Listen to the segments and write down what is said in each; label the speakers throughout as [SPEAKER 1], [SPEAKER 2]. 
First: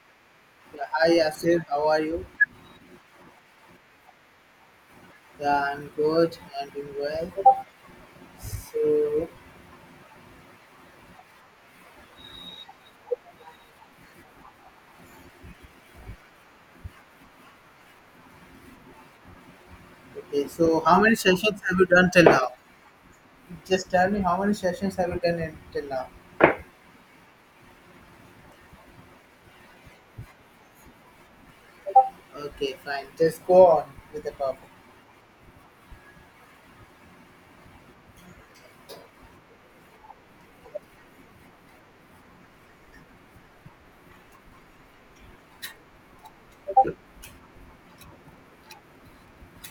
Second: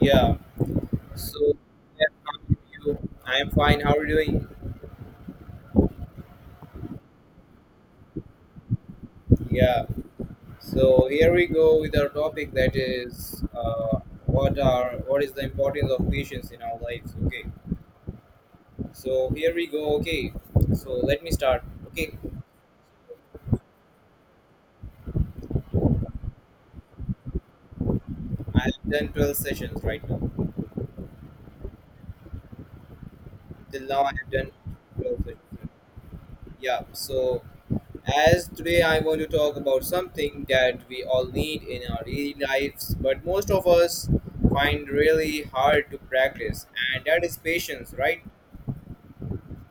[SPEAKER 1] Yeah.
[SPEAKER 2] Yeah, hi
[SPEAKER 1] So,
[SPEAKER 2] Asif, how are
[SPEAKER 1] yeah,
[SPEAKER 2] you?
[SPEAKER 1] how are you? I'm fine. How are you doing?
[SPEAKER 2] Yeah, I'm good and doing well. So,
[SPEAKER 1] Yeah. So here we go with our topic that is what is the importance of patience in our lives? Okay. So here we go. Okay.
[SPEAKER 2] okay, so
[SPEAKER 1] So
[SPEAKER 2] how many
[SPEAKER 1] let me
[SPEAKER 2] sessions
[SPEAKER 1] start.
[SPEAKER 2] have you done
[SPEAKER 1] Okay.
[SPEAKER 2] till now? Just tell me how many sessions have you done till now?
[SPEAKER 1] I have done 12 sessions right now.
[SPEAKER 2] Okay, fine. Just go
[SPEAKER 1] Till
[SPEAKER 2] on
[SPEAKER 1] now I
[SPEAKER 2] with
[SPEAKER 1] have
[SPEAKER 2] the
[SPEAKER 1] done
[SPEAKER 2] topic.
[SPEAKER 1] 12 sessions. Yeah. So as today I want to talk about something that we all need in our daily lives, but most of us find really hard to practice, and that is patience, right?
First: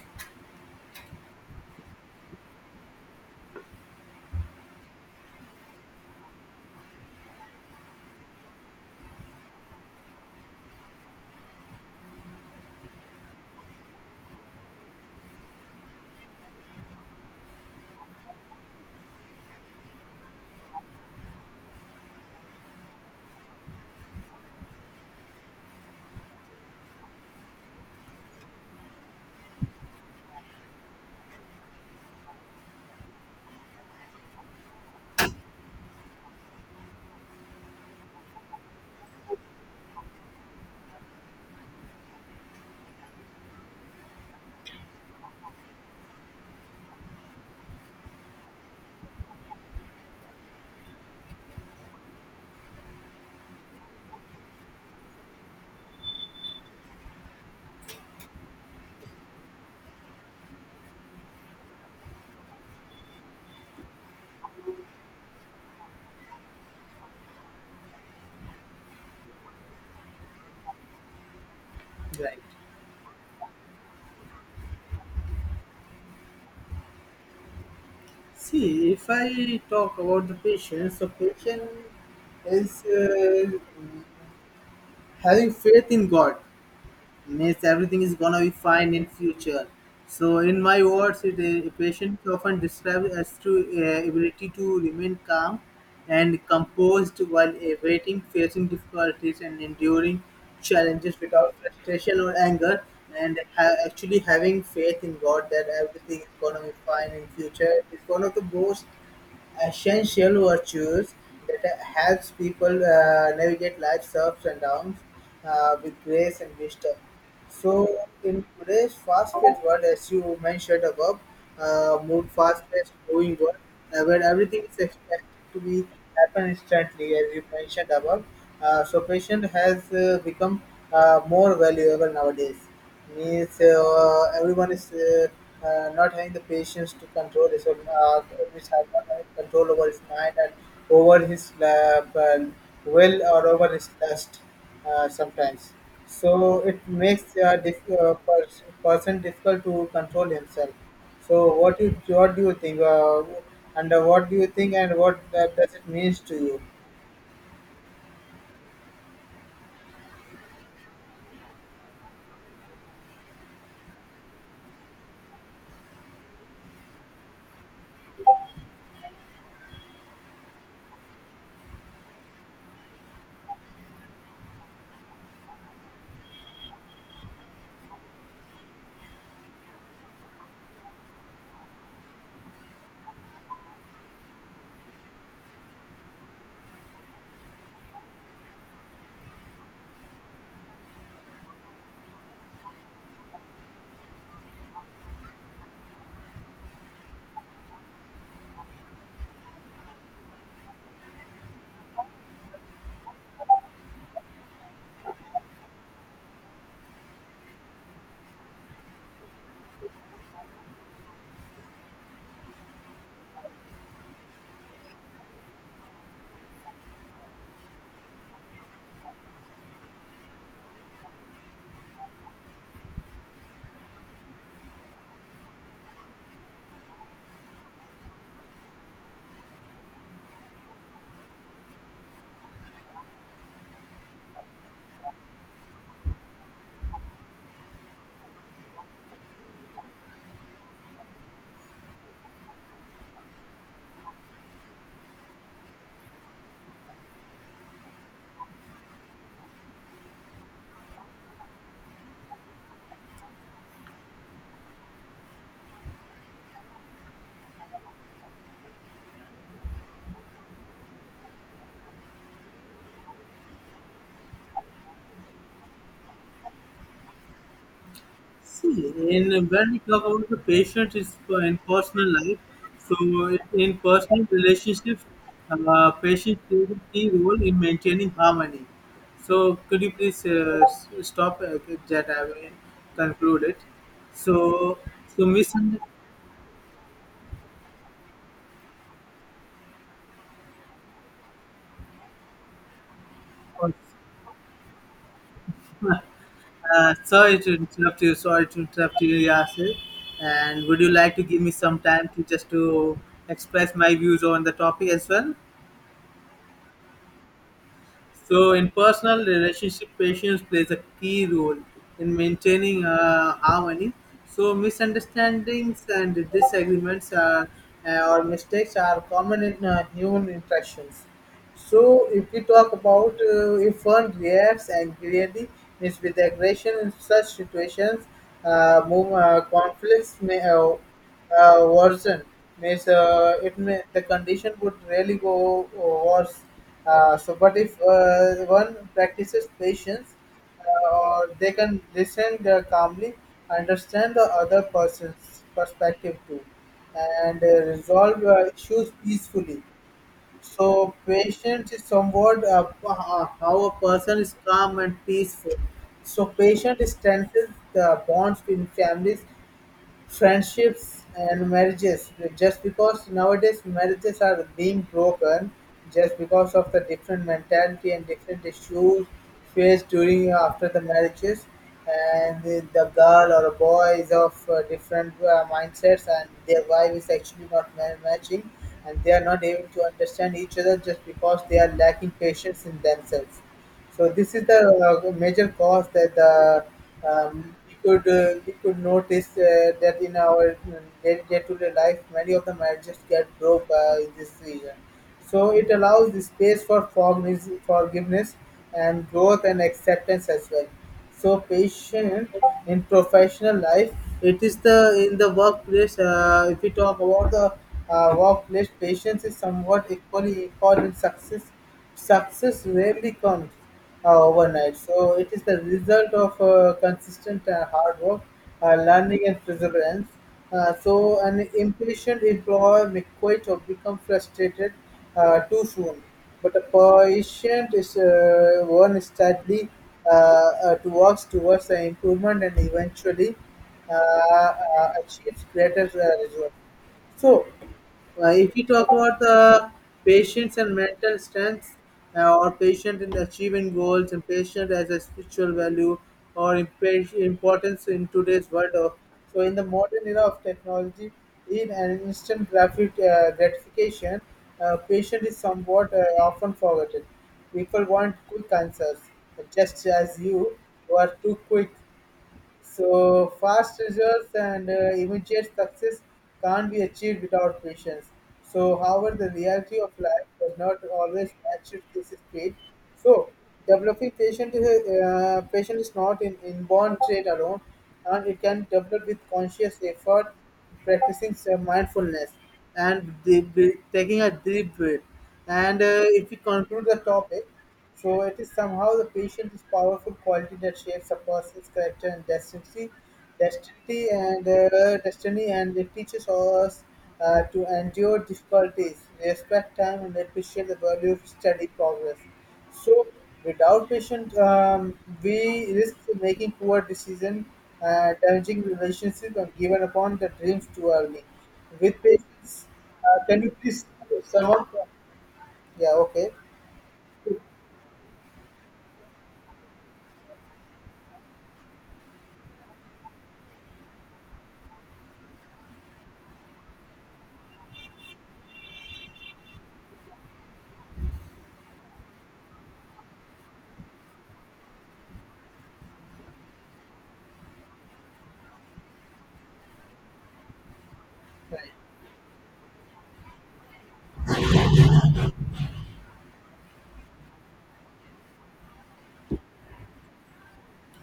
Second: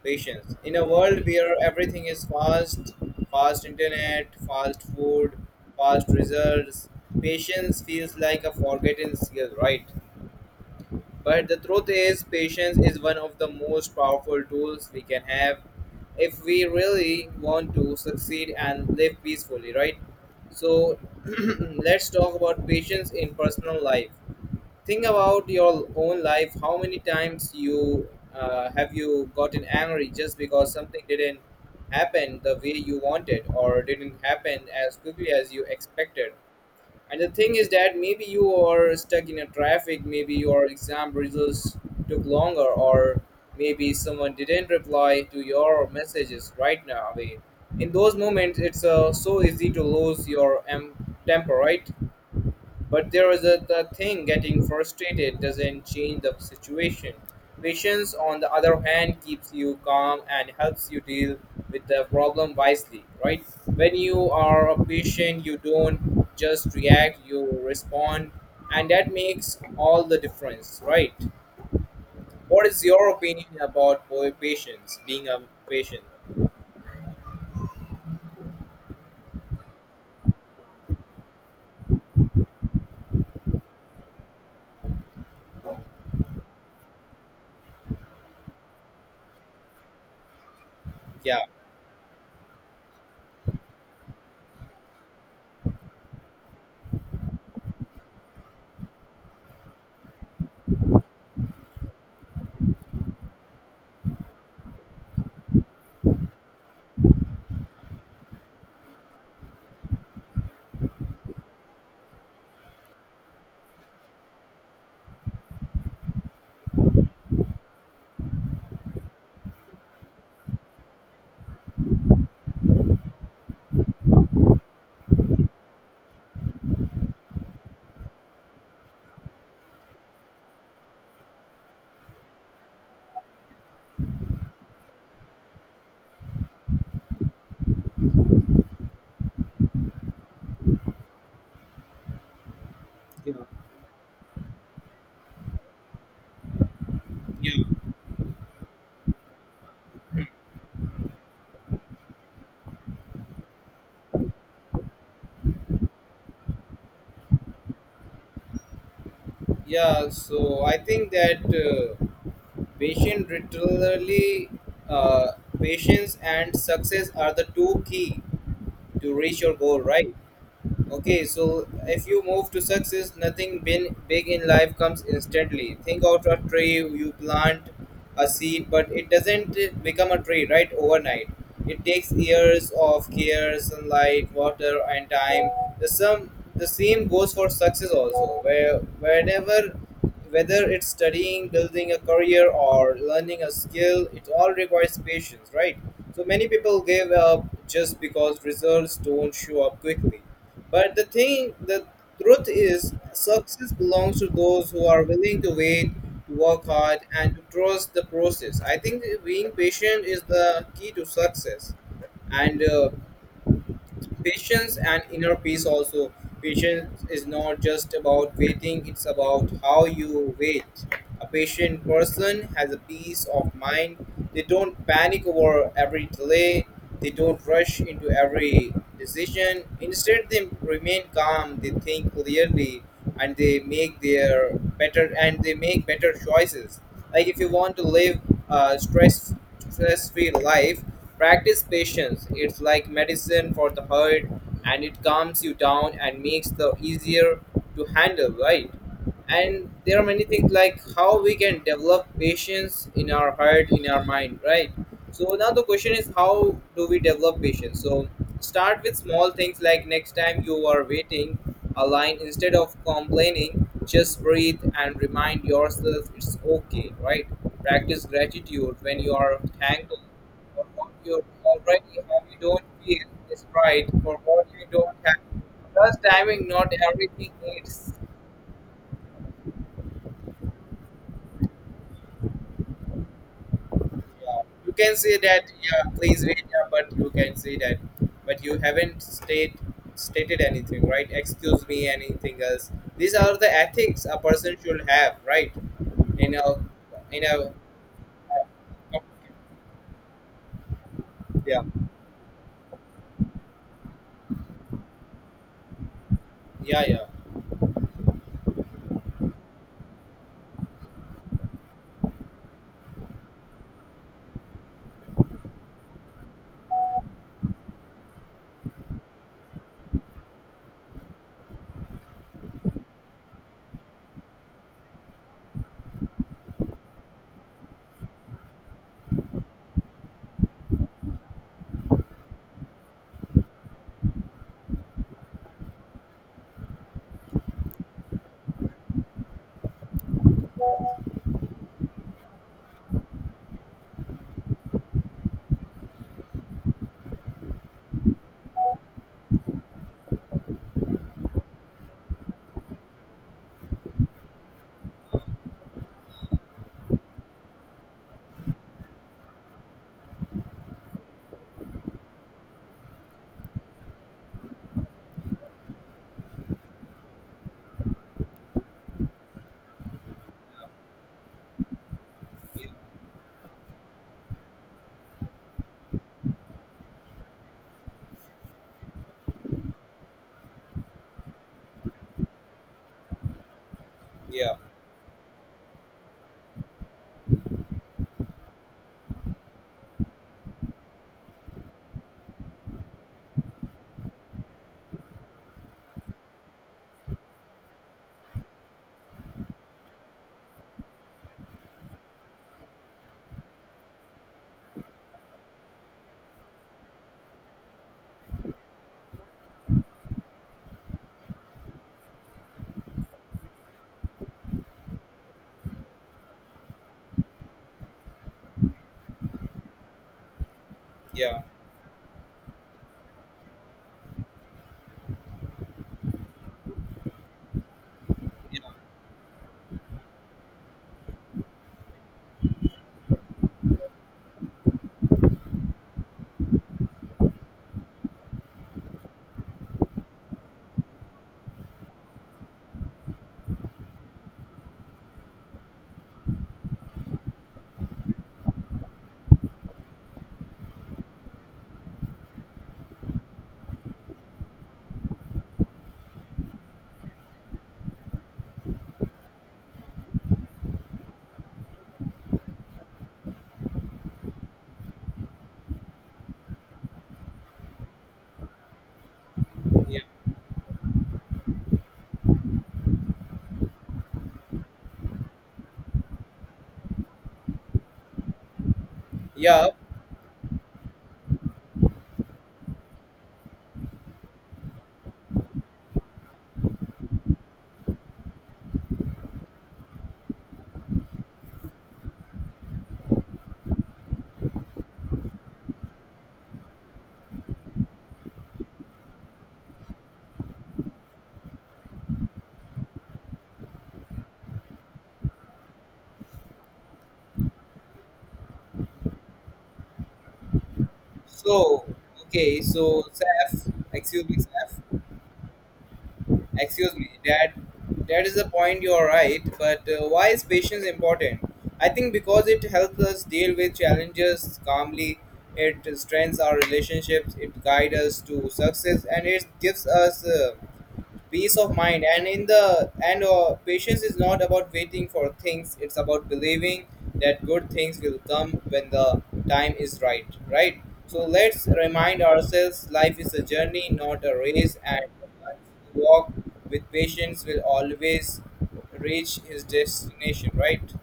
[SPEAKER 1] Patience. In a world where everything is fast, fast internet, fast food, fast results, patience feels like a forgotten skill, right? But the truth is, patience is one of the most powerful tools we can have if we really want to succeed and live peacefully, right? So, let's talk about patience in personal life. Think about your own life. How many times you have you gotten angry just because something didn't happen the way you wanted or didn't happen as quickly as you expected? And the thing is that maybe you are stuck in a traffic, maybe your exam results took longer, or maybe someone didn't reply to your messages right now away. In those moments, it's so easy to lose your temper, right? But there is a the thing getting frustrated doesn't change the situation. Patience, on the other hand, keeps you calm and helps you deal with the problem wisely, right? When you are a patient, you don't just react, you respond, and that makes all the difference, right?
[SPEAKER 2] Right.
[SPEAKER 1] What is your opinion about boy patients, being a patient?
[SPEAKER 2] See, if I talk about the patient, so patient is having faith in God. Means everything is gonna be fine in future. So in my words,
[SPEAKER 1] Yeah.
[SPEAKER 2] a patient often described as to ability to remain calm and composed while awaiting facing difficulties and enduring challenges without frustration or anger, and actually having faith in God that everything is gonna be fine in future is one of the most essential virtues that helps people navigate life's ups and downs with grace and wisdom. So, in today's fast-paced world, as you mentioned above, move fast-paced moving world, where everything is expected to be happen instantly, as you mentioned above. So, patient has become more valuable nowadays, means everyone is not having the patience to control his own, which have not having control over his mind and over his will
[SPEAKER 1] Yeah,
[SPEAKER 2] or over his lust sometimes. So it makes a
[SPEAKER 1] yeah,
[SPEAKER 2] person difficult to control himself. So what do you think? And what do you think? And what does it means to you?
[SPEAKER 1] yeah. So I think that. Patient literally, uh, patience and success are the two key to reach your goal, right? Okay, so if you move to success, nothing been big in life comes instantly. Think out a tree, you plant a seed, but it doesn't become a tree right overnight. It takes years of care, sunlight, water, and time. The same goes for success also. Where whenever whether it's studying, building a career, or learning a skill, it all requires patience, right? So many people give up just because results don't show up quickly, but the thing, the truth is, success belongs to those who are willing to wait, to work hard, and to trust the process. I think being patient is the key to success. And patience and inner peace also, patience is not just about waiting, it's about how you wait. A patient person has a peace of mind. They don't panic over every delay, they don't rush into every decision. Instead, they remain calm, they think clearly, and they make their better, and they make better choices. Like, if you want to live uh, stress stress-free life, practice patience. It's like medicine for the heart, and it calms you down and makes the easier to handle, right? And there are many things like how we can develop patience in our heart, in our mind, right? So now the question is, how do we develop patience? So start with small things, like next time you are waiting a line, instead of complaining, just breathe and remind yourself, it's okay, right? Practice gratitude. When you are
[SPEAKER 2] In when we
[SPEAKER 1] thankful
[SPEAKER 2] talk about the
[SPEAKER 1] for what
[SPEAKER 2] patient, it's
[SPEAKER 1] you
[SPEAKER 2] for in
[SPEAKER 1] already
[SPEAKER 2] personal
[SPEAKER 1] have, you
[SPEAKER 2] life.
[SPEAKER 1] don't
[SPEAKER 2] So
[SPEAKER 1] feel is
[SPEAKER 2] in
[SPEAKER 1] right for
[SPEAKER 2] personal
[SPEAKER 1] what you don't
[SPEAKER 2] relationships,
[SPEAKER 1] have. Plus,
[SPEAKER 2] patient
[SPEAKER 1] timing,
[SPEAKER 2] plays
[SPEAKER 1] not
[SPEAKER 2] a key
[SPEAKER 1] everything
[SPEAKER 2] role in
[SPEAKER 1] needs.
[SPEAKER 2] maintaining harmony. So could you please stop that I will conclude it.
[SPEAKER 1] Yeah, you
[SPEAKER 2] So
[SPEAKER 1] can say
[SPEAKER 2] so
[SPEAKER 1] that. Yeah,
[SPEAKER 2] misunderstanding.
[SPEAKER 1] please wait. Yeah, but you can say that. But you haven't stated anything, right? Excuse me, anything else? These are the ethics a person should have, right? In a, in
[SPEAKER 2] Sorry
[SPEAKER 1] a.
[SPEAKER 2] to interrupt you. Sorry to interrupt you, Yasir. And would you like to give me
[SPEAKER 1] Yeah,
[SPEAKER 2] some time to just to express my views on the topic as well?
[SPEAKER 1] yeah, yeah,
[SPEAKER 2] So, in personal relationship, patience plays a key role in maintaining harmony. So, misunderstandings and disagreements are, or mistakes are common in human interactions. So, if we talk about if one reacts angrily, means with aggression in such situations, conflicts may. Worsen, means it may the condition would really go worse. So, but if one practices patience, or they can listen calmly, understand the other person's perspective too, and resolve issues peacefully. So, patience is somewhat how a person is calm and peaceful. So, patience strengthens the bonds in families, friendships and marriages, just because nowadays marriages are being broken just because of the different mentality and different issues faced during or after the marriages, and the girl or a boy is of different mindsets and their wife is actually not ma- matching and they are not able to understand each other just because they are lacking patience in themselves. So this is
[SPEAKER 1] yeah,
[SPEAKER 2] the major cause that we could notice that in our day to day life, many of the marriages get broke in this season. So it allows the space for forgiveness, forgiveness and growth and acceptance as well. So patient in professional life, it is the in the workplace. If we talk about the workplace, patience is somewhat equally important. Success success rarely comes overnight. So it is the result of consistent hard work, learning, and perseverance. So
[SPEAKER 1] yeah,
[SPEAKER 2] an impatient employee may quit or become frustrated too soon, but a patient is
[SPEAKER 1] yeah,
[SPEAKER 2] one steadily to works towards the improvement and eventually achieves greater results. So if we talk about the patience and mental strength, or patient in achieving goals, and patient as a spiritual value or importance in today's world. Of, so, in the modern era of technology, in an instant graphic gratification, patient is somewhat often forgotten. People want quick answers, just as you were too quick, so fast results and immediate success can't be achieved without patience. So, however, the reality of
[SPEAKER 1] yeah,
[SPEAKER 2] life does not always match this speed. So, developing patient patient is not an inborn trait alone, and it can develop with
[SPEAKER 1] yeah.
[SPEAKER 2] conscious effort, practicing mindfulness, and taking a deep breath. And if we conclude the topic. So it is somehow the patient is powerful quality that shapes a person's character and destiny, and it teaches us to endure difficulties, respect time, and appreciate the value of steady progress. So without patience, we risk making poor decisions, damaging relationships, and giving upon the dreams too early.
[SPEAKER 1] So
[SPEAKER 2] With
[SPEAKER 1] okay,
[SPEAKER 2] patience,
[SPEAKER 1] so
[SPEAKER 2] can you
[SPEAKER 1] Saf,
[SPEAKER 2] please
[SPEAKER 1] excuse me,
[SPEAKER 2] someone?
[SPEAKER 1] Saf,
[SPEAKER 2] Yeah,
[SPEAKER 1] excuse me, Dad. That is the point, you're right, but why is patience important? I think because it helps us deal with challenges calmly, it strengthens our relationships, it guides us to success, and it gives us peace of mind. And in the, and patience is not about waiting for things, it's about believing that good things will come when the time is right, right? So let's remind ourselves, life is a journey, not a race, and the walk with patience will always reach his destination, right?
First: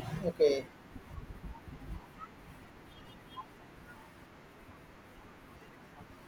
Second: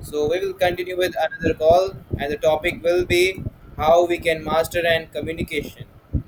[SPEAKER 1] So we will
[SPEAKER 2] okay.
[SPEAKER 1] continue with another call, and the topic will be how we can master and communication.